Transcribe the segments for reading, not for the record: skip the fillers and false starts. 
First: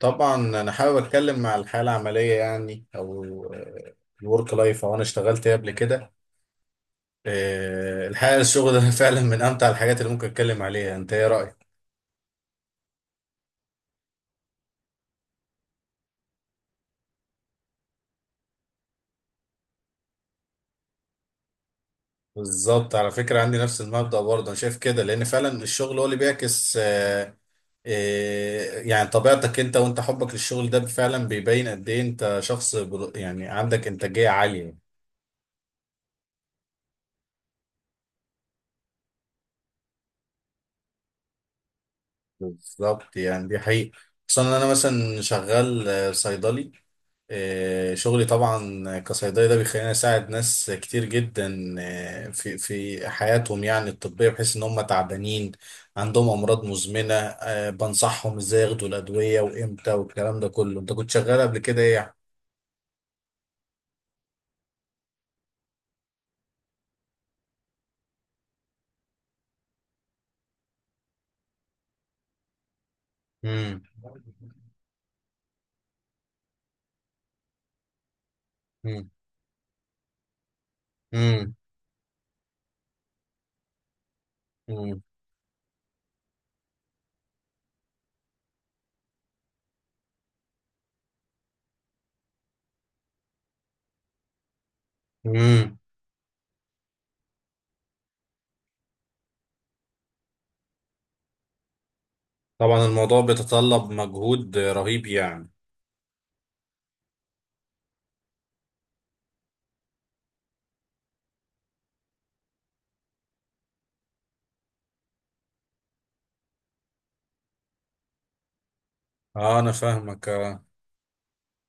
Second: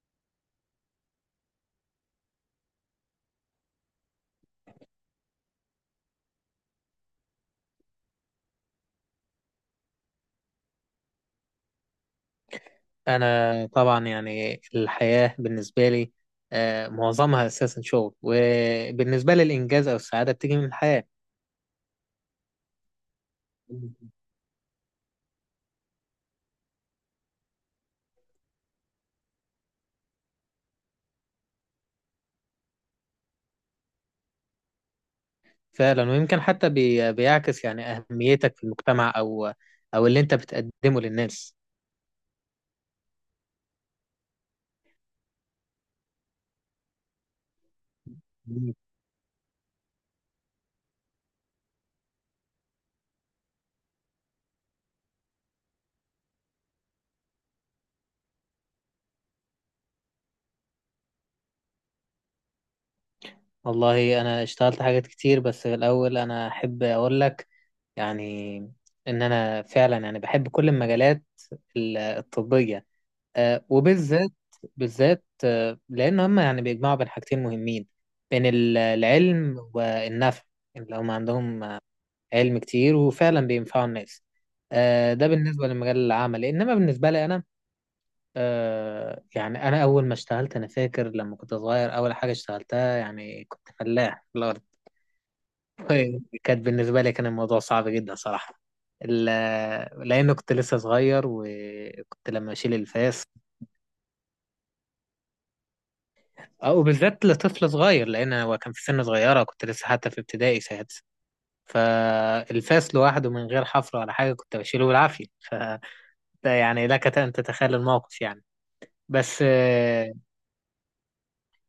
طبعا انا حابب اتكلم مع الحياه العمليه يعني او الورك لايف او انا اشتغلت ايه قبل كده. الحقيقه الشغل ده فعلا من امتع الحاجات اللي ممكن اتكلم عليها. انت ايه رايك؟ أنا طبعا يعني الحياة بالنسبة لي معظمها أساسا شغل، وبالنسبة لي الإنجاز أو السعادة بتيجي من الحياة. بالظبط، على فكره عندي نفس المبدا برضه، انا شايف كده لان فعلا الشغل هو اللي بيعكس يعني طبيعتك. انت وانت حبك للشغل ده فعلا بيبين قد ايه انت شخص يعني عندك انتاجيه عاليه. فعلا، ويمكن حتى بيعكس يعني أهميتك في المجتمع، أو اللي أنت بتقدمه للناس. بالظبط يعني دي حقيقة. خصوصا ان انا مثلا شغال صيدلي. شغلي طبعا كصيدلي ده بيخليني اساعد ناس كتير جدا في حياتهم يعني الطبية، بحيث ان هم تعبانين عندهم امراض مزمنة، بنصحهم ازاي ياخدوا الادوية وامتى والكلام ده كله. انت كنت شغال قبل كده ايه يعني؟ والله أنا اشتغلت حاجات كتير، بس في الأول أنا أحب أقول لك يعني إن أنا فعلا يعني بحب كل المجالات الطبية، مم. وبالذات بالذات آه، لأن هم يعني بيجمعوا بين حاجتين مهمين، بين مم. العلم والنفع، اللي هم مم. عندهم علم كتير وفعلا بينفعوا الناس. مم. ده بالنسبة لمجال العمل، إنما بالنسبة لي أنا يعني أنا أول ما اشتغلت أنا فاكر لما كنت صغير، أول حاجة اشتغلتها يعني كنت فلاح في الأرض. مم. كانت بالنسبة لي كان الموضوع صعب جدا صراحة، لأنه كنت لسه صغير، وكنت لما أشيل طبعا الموضوع الفاس بيتطلب مجهود رهيب يعني. اه وبالذات لطفل صغير، لان هو كان في سن صغيره، كنت لسه حتى في ابتدائي سادس. فالفاس لوحده من غير حفر ولا حاجه كنت بشيله بالعافيه، ده يعني لك ان تتخيل الموقف يعني. بس اه انا اه فاهمك آه.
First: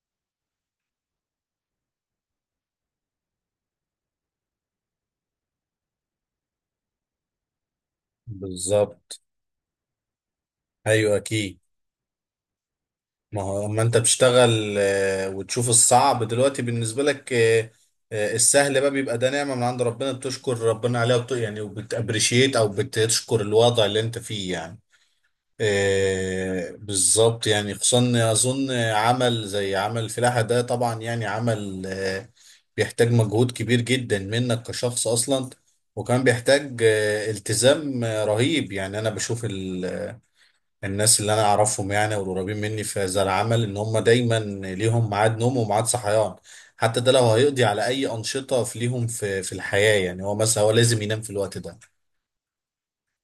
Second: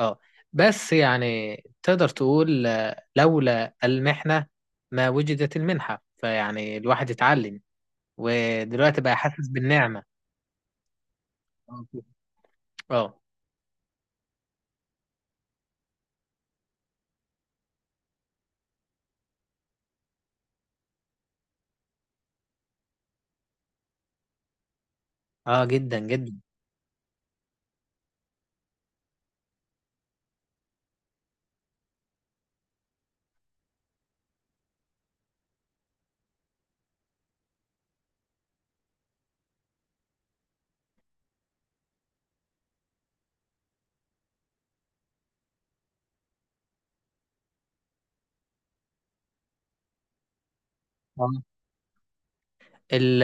آه. بس يعني تقدر تقول، لولا المحنه ما وجدت المنحه. فيعني الواحد اتعلم، ودلوقتي بقى بالظبط. حاسس بالنعمه. ايوه اكيد. اه. اه. ما هو اما انت بتشتغل وتشوف الصعب دلوقتي بالنسبه لك، السهل بقى بيبقى ده نعمه من عند ربنا بتشكر ربنا عليها يعني وبتابريشيت او بتشكر الوضع اللي انت فيه يعني. جدا جدا. بالظبط يعني، خصوصا اظن عمل زي عمل الفلاحه ده طبعا يعني عمل بيحتاج مجهود كبير جدا منك كشخص اصلا. وكان بيحتاج التزام رهيب يعني. انا بشوف الناس اللي انا اعرفهم يعني، والقريبين مني في هذا العمل، ان هم دايما ليهم ميعاد نوم وميعاد صحيان. حتى ده لو هيقضي على اي انشطه في ليهم في الحياه، يعني هو مثلا هو لازم ينام في الوقت ده. ال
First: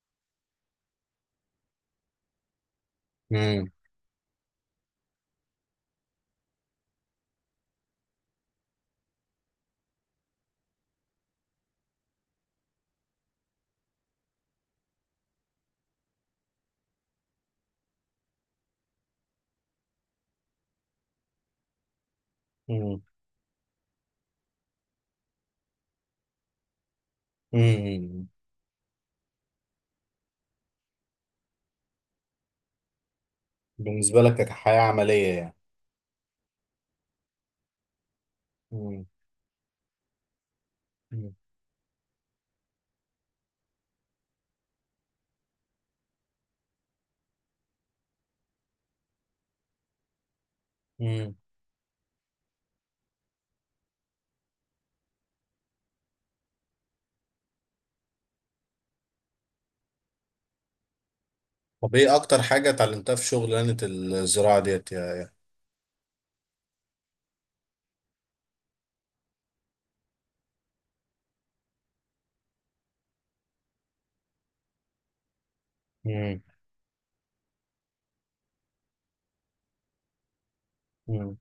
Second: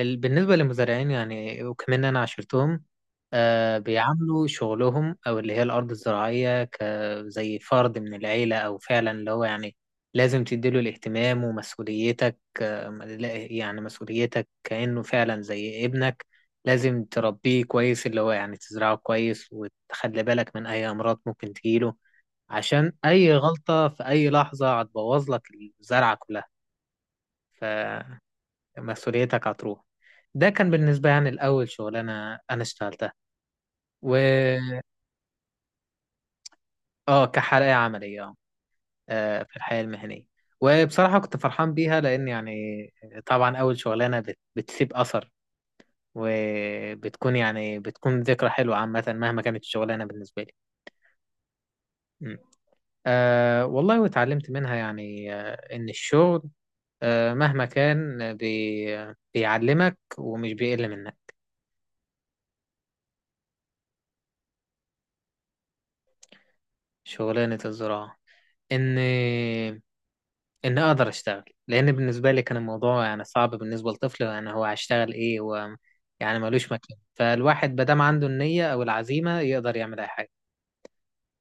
ال بالنسبة للمزارعين يعني، وكمان أنا عشرتهم، امم. بيعاملوا شغلهم أو اللي هي الأرض الزراعية كزي فرد من العيلة، أو فعلا اللي هو يعني لازم تديله الاهتمام ومسؤوليتك. يعني مسؤوليتك كأنه فعلا زي ابنك، لازم تربيه كويس، اللي هو يعني تزرعه كويس وتخلي بالك من أي أمراض ممكن تجيله، عشان امم. أي غلطة في أي لحظة هتبوظ لك الزرعة كلها، امم. مسؤوليتك هتروح. ده كان بالنسبة يعني الأول شغلانة أنا اشتغلتها. و بالنسبه لك كحياه عمليه يعني. آه، كحلقة عملية، امم. في الحياة المهنية. وبصراحة كنت فرحان بيها، لأن يعني طبعا أول شغلانة بتسيب أثر، وبتكون يعني بتكون ذكرى حلوة عامة مهما كانت الشغلانة بالنسبة لي. امم. م. آه، والله واتعلمت منها يعني، إن الشغل مهما كان بيعلمك ومش بيقل منك. طب ايه اكتر حاجه اتعلمتها في شغلانه الزراعه ديت يعني؟ شغلانة الزراعة، إن ان اقدر اشتغل، لان بالنسبه لي كان الموضوع يعني صعب بالنسبه لطفل، يعني هو هيشتغل ايه؟ هو يعني امم. ملوش مكان. فالواحد ما دام عنده النيه او العزيمه يقدر يعمل اي حاجه. امم.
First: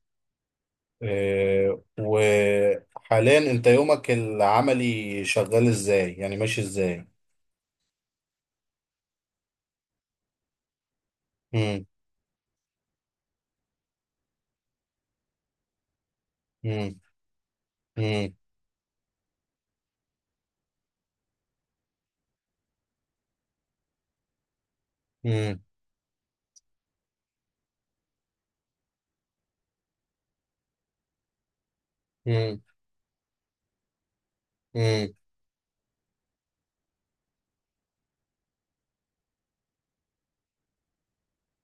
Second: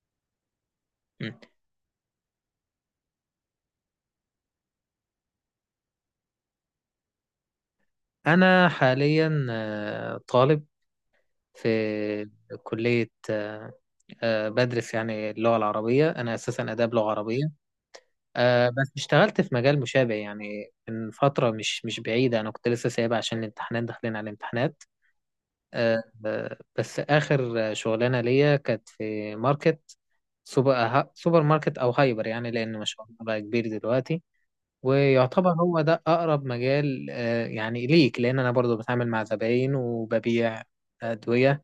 م. إيه وحاليا انت يومك العملي شغال ازاي؟ يعني ماشي ازاي؟ انا حاليا طالب في امم. كليه، بدرس يعني اللغه العربيه، انا اساسا اداب لغه عربيه. امم. بس اشتغلت في مجال مشابه يعني، من فتره مش بعيده، انا كنت لسه سايبها عشان الامتحانات، داخلين على الامتحانات. امم. بس آخر شغلانة ليا كانت في ماركت، سوبر سوبر ماركت أو هايبر، يعني امم. لأن ما شاء الله بقى كبير دلوقتي. امم. ويعتبر هو ده أقرب مجال، يعني ليك، لأن أنا برضو بتعامل مع زباين وببيع أدوية.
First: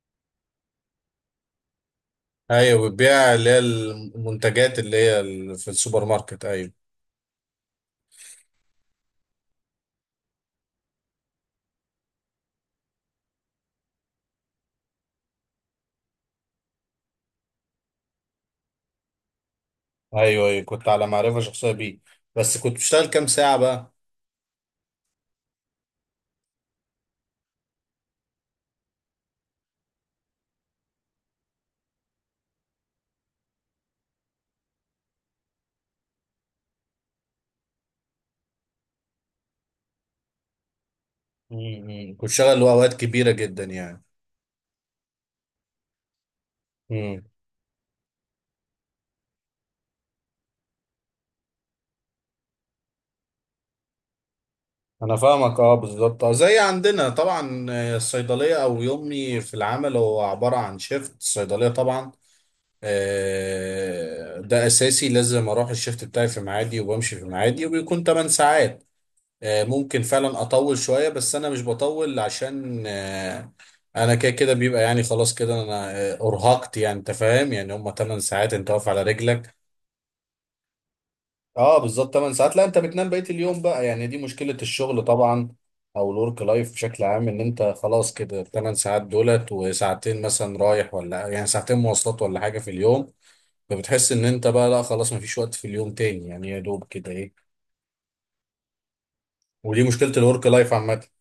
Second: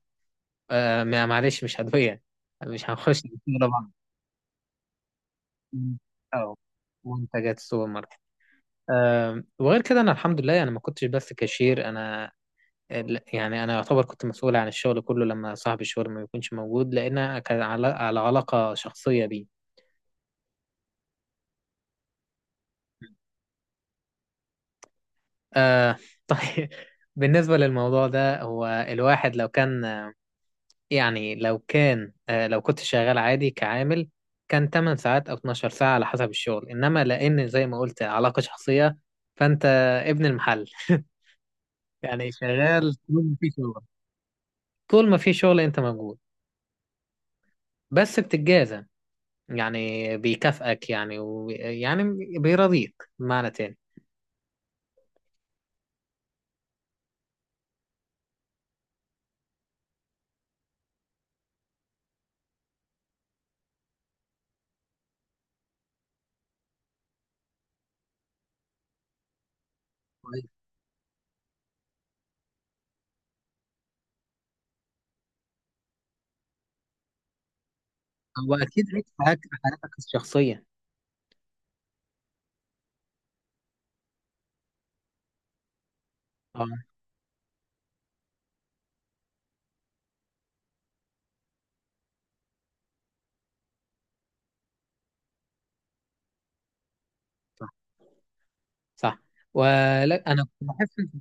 معلش مش أدوية، ايوه، مش هنخش بتبيع اللي في هي بعض، المنتجات اللي هي في السوبر ماركت. أو ايوه. منتجات السوبر ماركت. وغير كده أنا الحمد لله أنا ما كنتش بس كاشير، أنا يعني انا يعتبر كنت مسؤول عن الشغل كله لما صاحب الشغل ما يكونش موجود، لان كان على علاقه شخصيه بيه. ايوه ايوه، كنت على معرفه شخصيه بيه. بس كنت بشتغل كام ساعه بقى؟ آه. طيب، بالنسبه للموضوع ده، هو الواحد لو كان يعني لو كان آه لو كنت شغال عادي كعامل، كان 8 ساعات او 12 ساعه على حسب الشغل. انما لان زي ما قلت علاقه شخصيه، فانت ابن المحل. امم، كنت يعني شغال اوقات شغال طول كبيره ما في جدا شغل، يعني. طول ما في شغل انت موجود. امم. بس بتتجازى، يعني بيكافئك يعني، يعني بيرضيك بمعنى تاني. انا فاهمك اه، بالظبط. اه زي عندنا طبعا، الصيدليه او يومي في العمل هو عباره عن شيفت الصيدليه طبعا. ده اساسي، لازم اروح الشيفت بتاعي في ميعادي وبمشي في ميعادي، وبيكون 8 ساعات. ممكن فعلا كويس. اطول شويه بس انا مش بطول عشان انا كده كده بيبقى يعني خلاص كده انا ارهقت. يعني انت فاهم، يعني هم 8 ساعات هو انت اكيد واقف على عيد في حياتك، رجلك. حياتك الشخصيه. اه بالظبط، 8 ساعات. لا انت بتنام بقيه اليوم بقى. يعني دي مشكله الشغل طبعا، او الورك لايف اه. بشكل عام، ان انت خلاص كده 8 ساعات دولت، وساعتين مثلا رايح ولا يعني ساعتين مواصلات ولا حاجه في اليوم. فبتحس ان انت بقى لا خلاص مفيش وقت في اليوم تاني، يعني يا دوب كده ايه. صح. صح. ودي مشكله ولا انا الورك كنت لايف بحس عامه. إن-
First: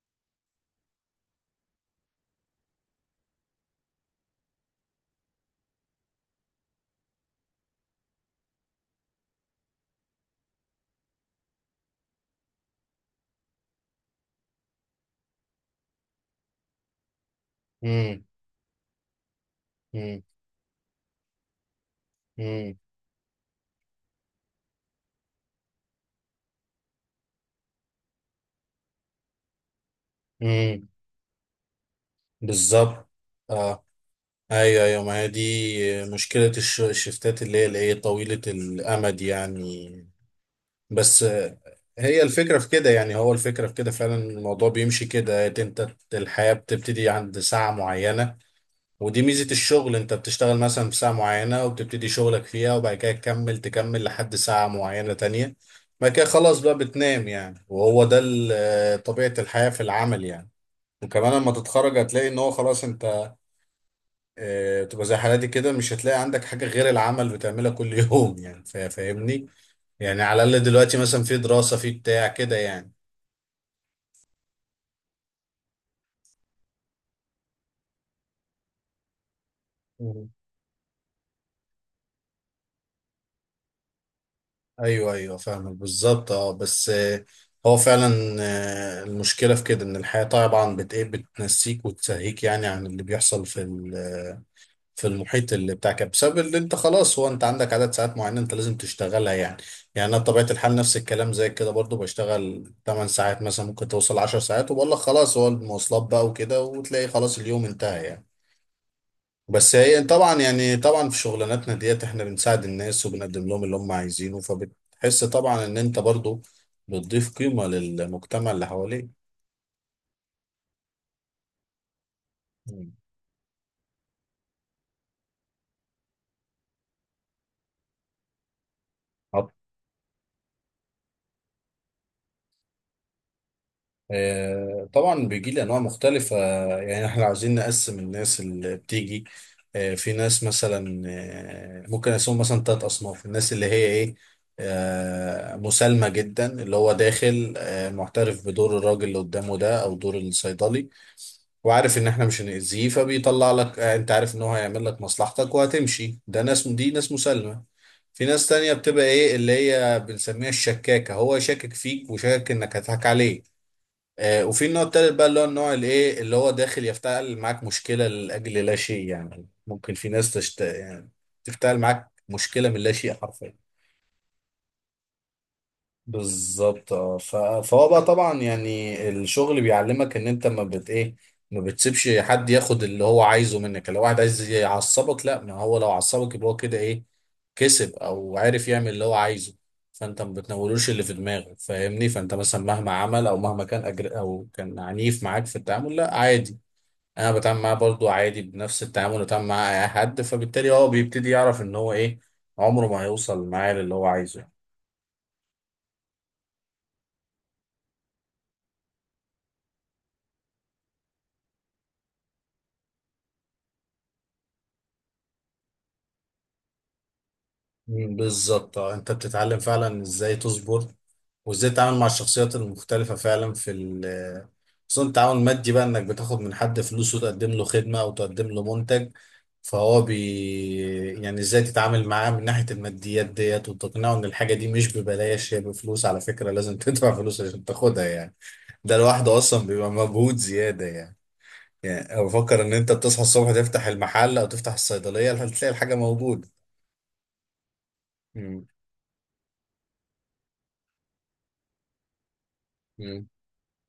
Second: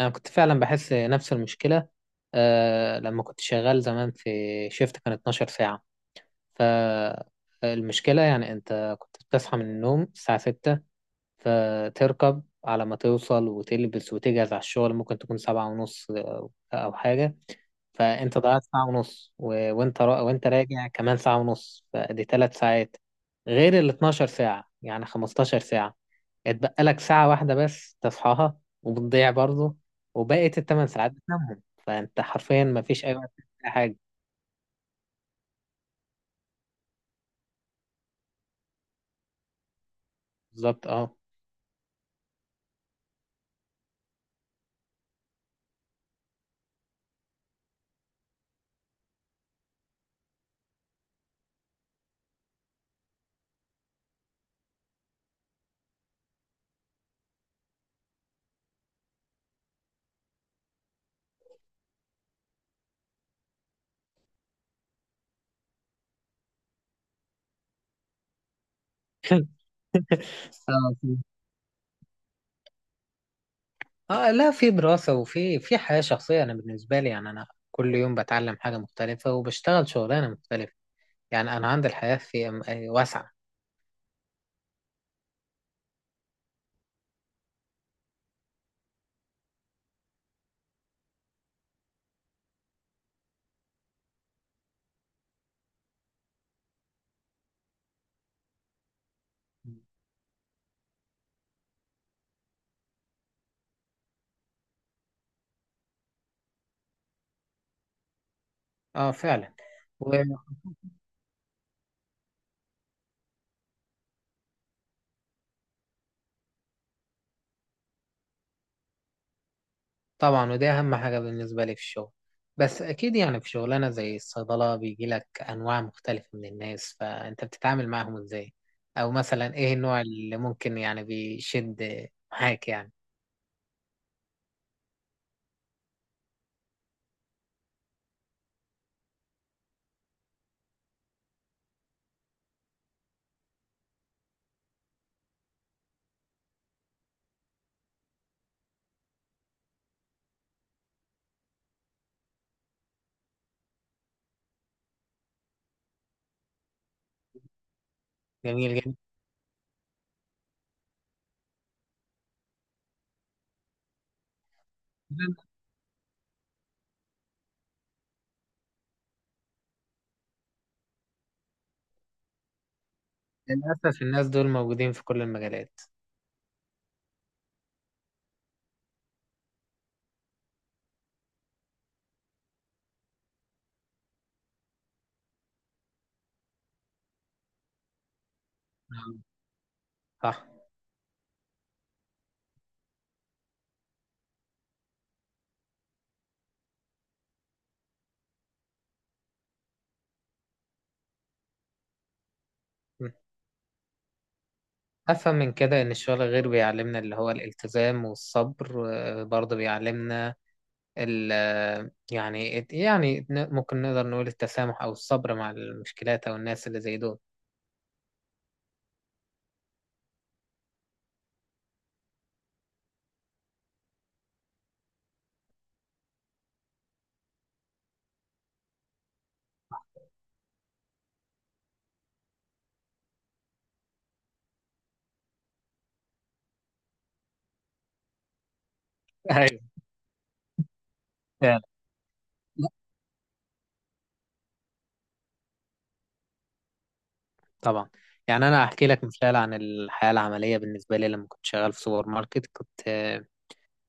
انا كنت فعلا بحس نفس المشكله، لما كنت شغال زمان في شيفت كان 12 ساعه. فالمشكله يعني انت كنت بتصحى من النوم الساعه 6، فتركب على ما توصل وتلبس وتجهز على الشغل، ممكن تكون 7:30 او حاجه. امم. فانت ضيعت ساعة ونص، امم. وانت راجع كمان ساعة ونص، فدي 3 ساعات غير ال 12 ساعة، يعني 15 ساعة. اتبقى لك ساعة واحدة بس تصحاها وبتضيع برضه، وبقيت الثمان امم. ساعات بتنامهم، فانت حرفيا ما فيش بالظبط اي وقت تعمل أي اه. حاجة. ايوه ايوه، ما هي دي مشكلة الشفتات اللي هي الايه طويلة الامد يعني. بالظبط. اه. بس هي الفكرة في كده يعني، هو الفكرة في كده فعلا الموضوع بيمشي كده إيه، انت الحياة بتبتدي عند ساعة معينة. ودي ميزة الشغل، انت بتشتغل مثلا في ساعة معينة وبتبتدي شغلك فيها، وبعد كده تكمل تكمل لحد ساعة معينة تانية. بعد كده خلاص بقى بتنام يعني، وهو ده طبيعة الحياة في العمل يعني. وكمان لما تتخرج هتلاقي ان هو خلاص انت تبقى زي حالاتي كده، مش هتلاقي عندك حاجة غير العمل بتعملها كل يوم يعني. فاهمني يعني، على الأقل اه. دلوقتي مثلا في دراسة في بتاع كده يعني. لا، في دراسة وفي حياة شخصية. أنا بالنسبة لي يعني أنا كل يوم بتعلم حاجة مختلفة وبشتغل مم. شغلانة مختلفة. يعني أنا عندي الحياة في أم- آه، واسعة. أيوه أيوه فاهمك بالظبط. أه بس هو فعلا المشكلة في كده إن الحياة طبعا إيه بتنسيك وتسهيك يعني عن اللي بيحصل في المحيط اللي بتاعك، بسبب اللي انت خلاص هو انت عندك عدد ساعات معينة انت لازم تشتغلها يعني. يعني انا بطبيعة الحال نفس الكلام زي كده برضو بشتغل 8 ساعات، مثلا ممكن توصل 10 ساعات، وبقول لك خلاص هو المواصلات بقى وكده، وتلاقي خلاص اليوم انتهى يعني. اه، فعلا. بس هي طبعا يعني، طبعا في شغلاناتنا ديت احنا بنساعد الناس وبنقدم لهم اللي هم عايزينه، فبتحس طبعا ان انت برضو بتضيف قيمة للمجتمع اللي حواليك. طبعا، وده اهم حاجة بالنسبة لي في الشغل. بس مم. اكيد يعني في شغلانة زي الصيدلة بيجي لك انواع مختلفة من الناس، فانت بتتعامل معاهم ازاي؟ او مثلا ايه النوع اللي ممكن يعني بيشد معاك يعني؟ طبعا بيجي لي انواع مختلفه، يعني احنا عاوزين نقسم الناس اللي بتيجي. في ناس مثلا، ممكن اسمهم مثلا 3 اصناف. الناس اللي هي ايه، مسالمه جدا، اللي هو داخل معترف بدور الراجل اللي قدامه ده او دور الصيدلي، وعارف ان احنا مش هنأذيه، فبيطلع لك انت عارف ان هو هيعمل لك مصلحتك وهتمشي. ده ناس، دي ناس مسالمه. في ناس تانية جميل جدا. بتبقى ايه اللي هي بنسميها الشكاكة، هو يشكك فيك وشاكك انك هتضحك عليه. وفي النوع التالت بقى اللي هو النوع الايه، اللي هو داخل يفتعل معاك مشكله لاجل لا شيء. يعني ممكن في ناس تشت يعني تفتعل معاك مشكله من لا شيء حرفيا. للأسف الناس دول موجودين في كل المجالات. بالظبط اه، فهو بقى طبعا يعني الشغل بيعلمك ان انت ما بت ايه، ما بتسيبش حد ياخد اللي هو عايزه منك. لو واحد عايز يعصبك لا، ما هو لو عصبك يبقى هو كده ايه، كسب او عارف يعمل اللي هو نعم. عايزه. فانت ما صح. بتنولوش اللي في دماغك، فاهمني. فانت مثلا مهما عمل او مهما كان أجر او كان عنيف معاك في التعامل، لا عادي. انا بتعامل معاه برضو عادي بنفس التعامل اللي بتعامل معاه اي حد، فبالتالي هو بيبتدي يعرف ان هو ايه، عمره ما م. هيوصل معاه للي هو عايزه. أفهم من كده إن الشغل غير بيعلمنا اللي هو الالتزام والصبر، برضه بيعلمنا ال يعني، ممكن نقدر نقول التسامح أو الصبر مع المشكلات أو الناس اللي زي دول. مم، بالظبط اه. انت بتتعلم فعلا ازاي تصبر، وازاي تتعامل مع الشخصيات المختلفة فعلا في ال خصوصا التعاون المادي بقى، انك بتاخد من حد فلوس وتقدم له خدمة او تقدم له منتج، فهو بي يعني ازاي تتعامل معاه من ناحية الماديات ديت، وتقنعه ان الحاجة دي مش ببلاش، هي بفلوس على فكرة، لازم تدفع فلوس عشان تاخدها يعني. ده لوحده ايوه، اصلا بيبقى مجهود زيادة يعني. فعلا. يعني أنا بفكر لا، ان انت بتصحى الصبح تفتح المحل او تفتح الصيدلية هتلاقي الحاجة موجودة. طبعا، يعني أنا مم. أحكي لك مثال عن الحياة العملية. بالنسبة لي لما كنت شغال في سوبر ماركت، كنت آه، مم.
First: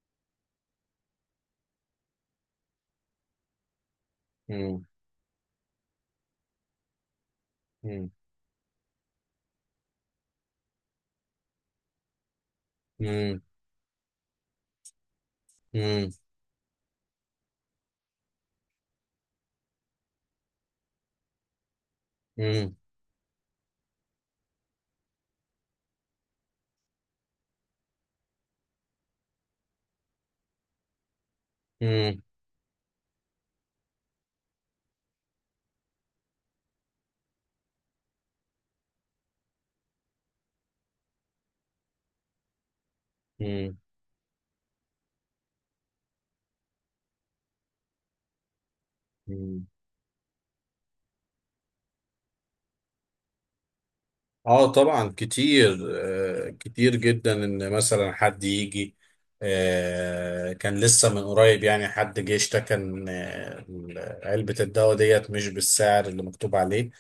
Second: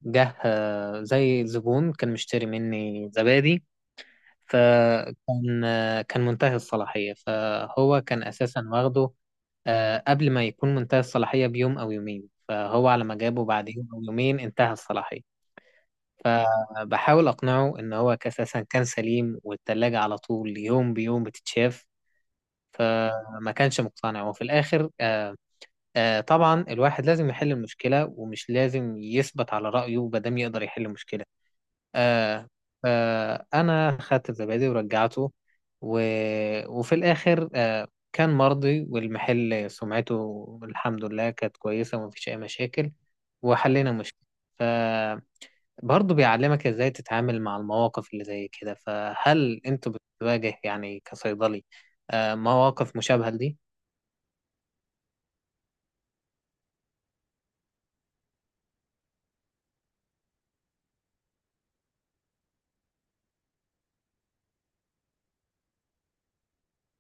جه آه، زي زبون كان مشتري مني زبادي، مم. فكان كان منتهي الصلاحية. فهو مم. كان أساسا واخده قبل ما يكون منتهي الصلاحية بيوم أو يومين، فهو على ما مم. جابه بعد يوم أو يومين انتهى الصلاحية. مم. فبحاول أقنعه إن هو أساسا كان سليم، والتلاجة على طول يوم بيوم بتتشاف، مم. فما كانش مقتنع. وفي الآخر، طبعا الواحد لازم يحل المشكلة ومش لازم يثبت على رأيه مادام يقدر يحل المشكلة. مم. آه أنا خدت الزبادي ورجعته، و... وفي الآخر كان مرضي، والمحل سمعته الحمد لله كانت كويسة، ومفيش أي مشاكل، مم. وحلينا مشكلة. ف برضه بيعلمك ازاي تتعامل مع المواقف اللي زي كده. فهل مم. انت بتواجه يعني كصيدلي مواقف مشابهة لدي؟ اه طبعا كتير، آه كتير جدا. ان مثلا حد يجي، آه كان لسه من قريب يعني حد جه اشتكى ان علبة الدواء ديت مش بالسعر اللي مكتوب عليه.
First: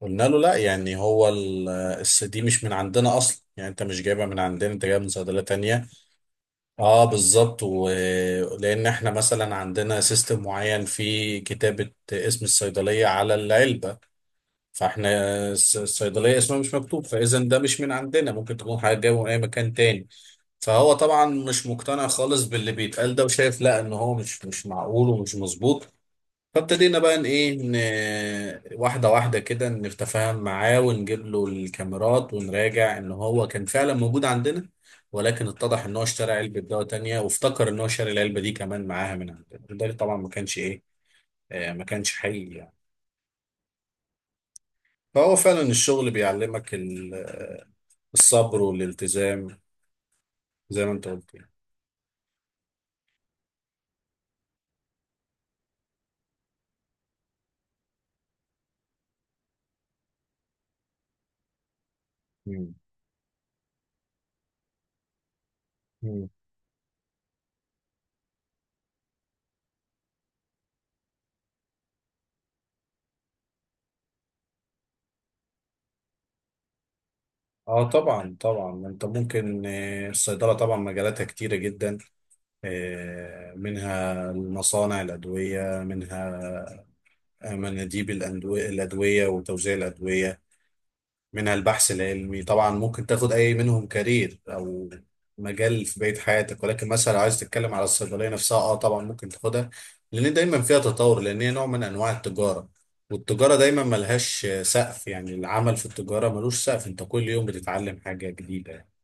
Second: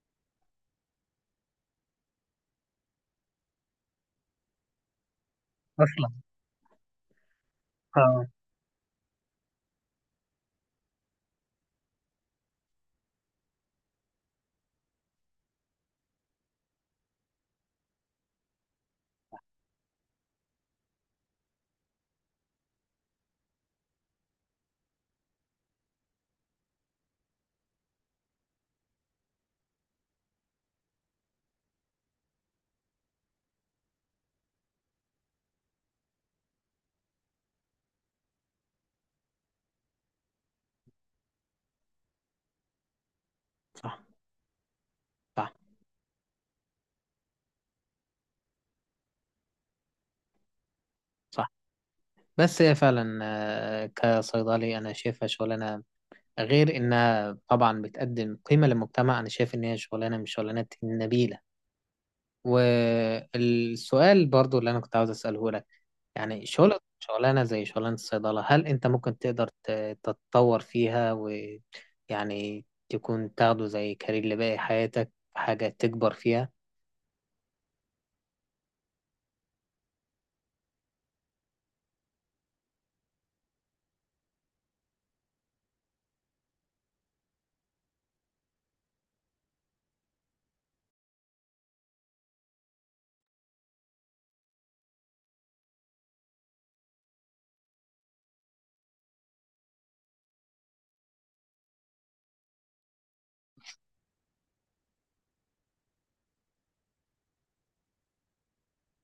قلنا له لا، يعني هو دي مش من عندنا اصلا، يعني انت مش جايبها من عندنا، انت جايبها من صيدلية تانية. اصلا. اه بالظبط، اه. ولان احنا مثلا عندنا سيستم معين في كتابة اسم الصيدلية على العلبة، فاحنا الصيدلية اسمها مش مكتوب، فاذا ده مش من عندنا، ممكن تكون حاجة جاية من اي مكان تاني. فهو طبعا مش مقتنع خالص باللي بيتقال ده وشايف لا، ان هو مش معقول ومش مظبوط. فابتدينا بقى ان ايه واحده واحده كده نتفاهم معاه ونجيب له الكاميرات ونراجع ان هو كان فعلا موجود عندنا. ولكن اتضح ان هو اشترى علبه دواء تانية، وافتكر ان هو شاري العلبه دي كمان معاها من عندنا، وده طبعا ما كانش ايه، ما كانش حقيقي يعني. صح. فهو صح. فعلا الشغل بيعلمك الصبر والالتزام زي ما انت قلت يعني. صح. بس هي فعلا، كصيدلي انا شايفها شغلانة، غير انها طبعا بتقدم قيمة للمجتمع، انا شايف ان هي شغلانة من الشغلانات النبيلة. مم. والسؤال برضو اللي انا كنت عاوز اساله لك، مم. يعني شغلانة زي شغلانة الصيدلة، هل أنت ممكن تقدر تتطور فيها، ويعني تكون تاخده زي كارير لباقي حياتك، حاجة تكبر فيها؟ اه طبعا طبعا، انت ممكن الصيدله طبعا مجالاتها كتيره جدا. منها مصانع الأدوية، منها مناديب الأدوية وتوزيع الأدوية، منها البحث العلمي. طبعا ممكن تاخد أي منهم كارير أو مجال في بقية حياتك. ولكن مثلا لو عايز تتكلم على الصيدلية نفسها، اه طبعا ممكن تاخدها لأن دايما فيها تطور، لأن هي نوع من أنواع التجارة، والتجارة دايما ملهاش سقف. يعني العمل في التجارة ملوش سقف، انت كل يوم بتتعلم حاجة جديدة